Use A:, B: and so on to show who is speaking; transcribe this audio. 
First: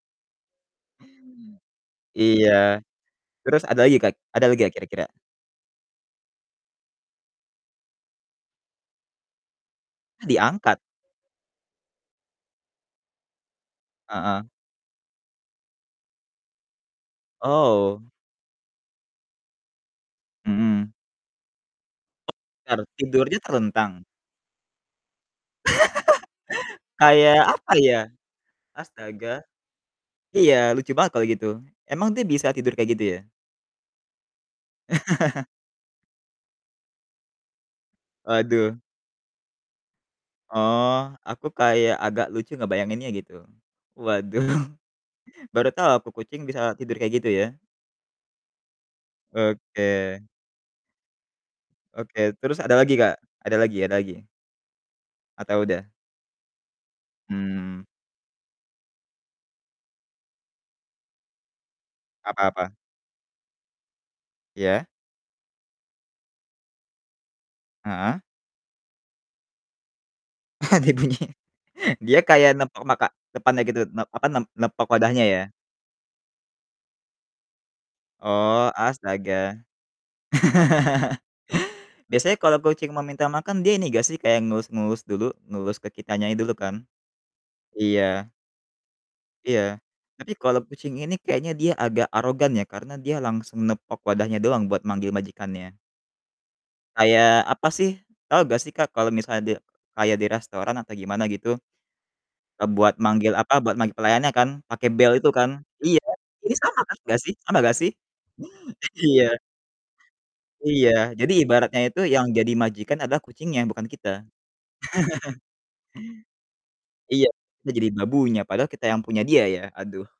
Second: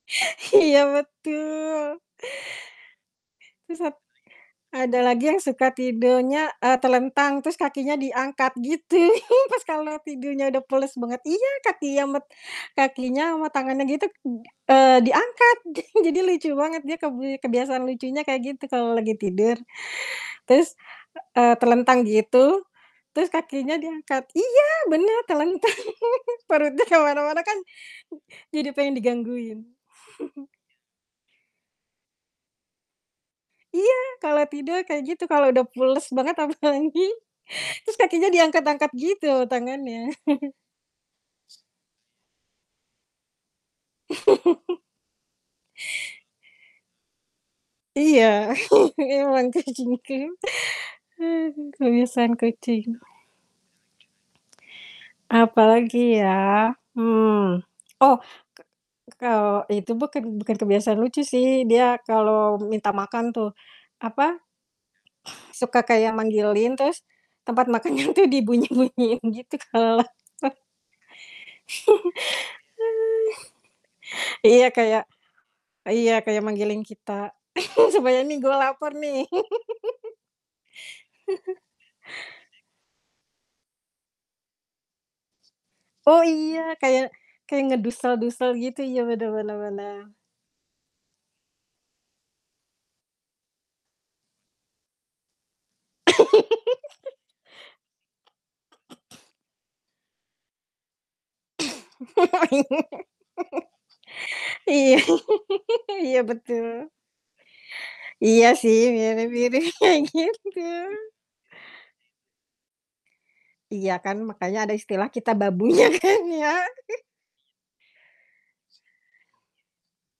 A: Iya betul.
B: Iya, terus
A: Terus
B: ada lagi
A: 1 lagi,
B: kat ada lagi gak
A: ada
B: kira-kira?
A: lagi yang suka tidurnya, eee, telentang terus kakinya diangkat gitu, pas kalo tidurnya udah
B: Diangkat?
A: pules banget iya, kakinya met kakinya sama tangannya gitu,
B: Heeh.
A: eee, diangkat jadi jadi lucu banget dia kebi kebiasaan
B: Oh.
A: lucunya kayak gitu kalo lagi tidur. Terus,
B: Mhm.
A: eee, telentang gitu,
B: Bentar,
A: terus
B: tidurnya
A: kakinya
B: telentang?
A: diangkat iya, bener, telentang, perutnya ke mana-mana
B: Kayak
A: kan,
B: apa ya?
A: jadi pengen
B: Astaga.
A: digangguin.
B: Iya lucu banget kalo gitu. Emang dia bisa tidur kayak gitu ya?
A: Iya, kalau tidur kayak gitu, kalau udah pules banget apalagi. Terus kakinya
B: Waduh.
A: diangkat-angkat gitu tangannya.
B: Oh, aku kayak agak lucu ngebayanginnya gitu. Waduh baru tahu aku, kucing bisa tidur kayak gitu ya.
A: Iya memang
B: Oke.
A: kucingku. Aduh,
B: Oke,
A: kebiasaan
B: terus ada lagi,
A: kucing.
B: Kak? Ada lagi ada lagi? Atau udah?
A: Apalagi ya, mmm.
B: Mmm.
A: Oh, ka ka kalau itu bukan bukan kebiasaan lucu sih, dia
B: Apa
A: kalau
B: apa?
A: minta makan tuh, apa,
B: Iya?
A: suka kayak manggilin terus tempat makanannya
B: Heeh?
A: tuh dibunyi-bunyiin gitu kalau lapar.
B: Ah, dia bunyi. Dia kayak nepok maka depannya gitu ne apa, nep
A: Iya
B: nepok
A: kayak
B: wadahnya ya?
A: iya kayak manggilin kita, "Sebenernya nih gua
B: Oh,
A: laper nih."
B: astaga. Biasanya kalo kucing mau minta makan dia ini gak sih, kayak ngelus-ngelus dulu, ngelus ke
A: Oh,
B: kitanya dulu
A: iya,
B: kan?
A: kayak kayak
B: Iya.
A: ngedusel-dusel gitu, iya bener bener
B: Iya,
A: bener.
B: tapi kalo kucing ini kayaknya dia agak arogan ya, karena dia langsung nepok wadahnya doang buat manggil majikannya. Kayak apa sih, tahu gak sih Kak, kalo misalnya de kayak di restoran atau gimana gitu, eee, buat manggil apa, buat manggil pelayannya kan, pake
A: iya,
B: bel itu kan? Iya,
A: iya
B: ini sama
A: betul.
B: gak sih sama gak sih?
A: Iya, sih
B: Iya.
A: mirip gitu kayak gitu.
B: Iya, jadi ibaratnya itu yang jadi majikan adalah kucingnya, bukan
A: Iya kan
B: kita.
A: makanya ada istilah, "Kita babunya" kan ya?
B: Iya, kita jadi babunya padahal kita yang punya dia ya, aduh.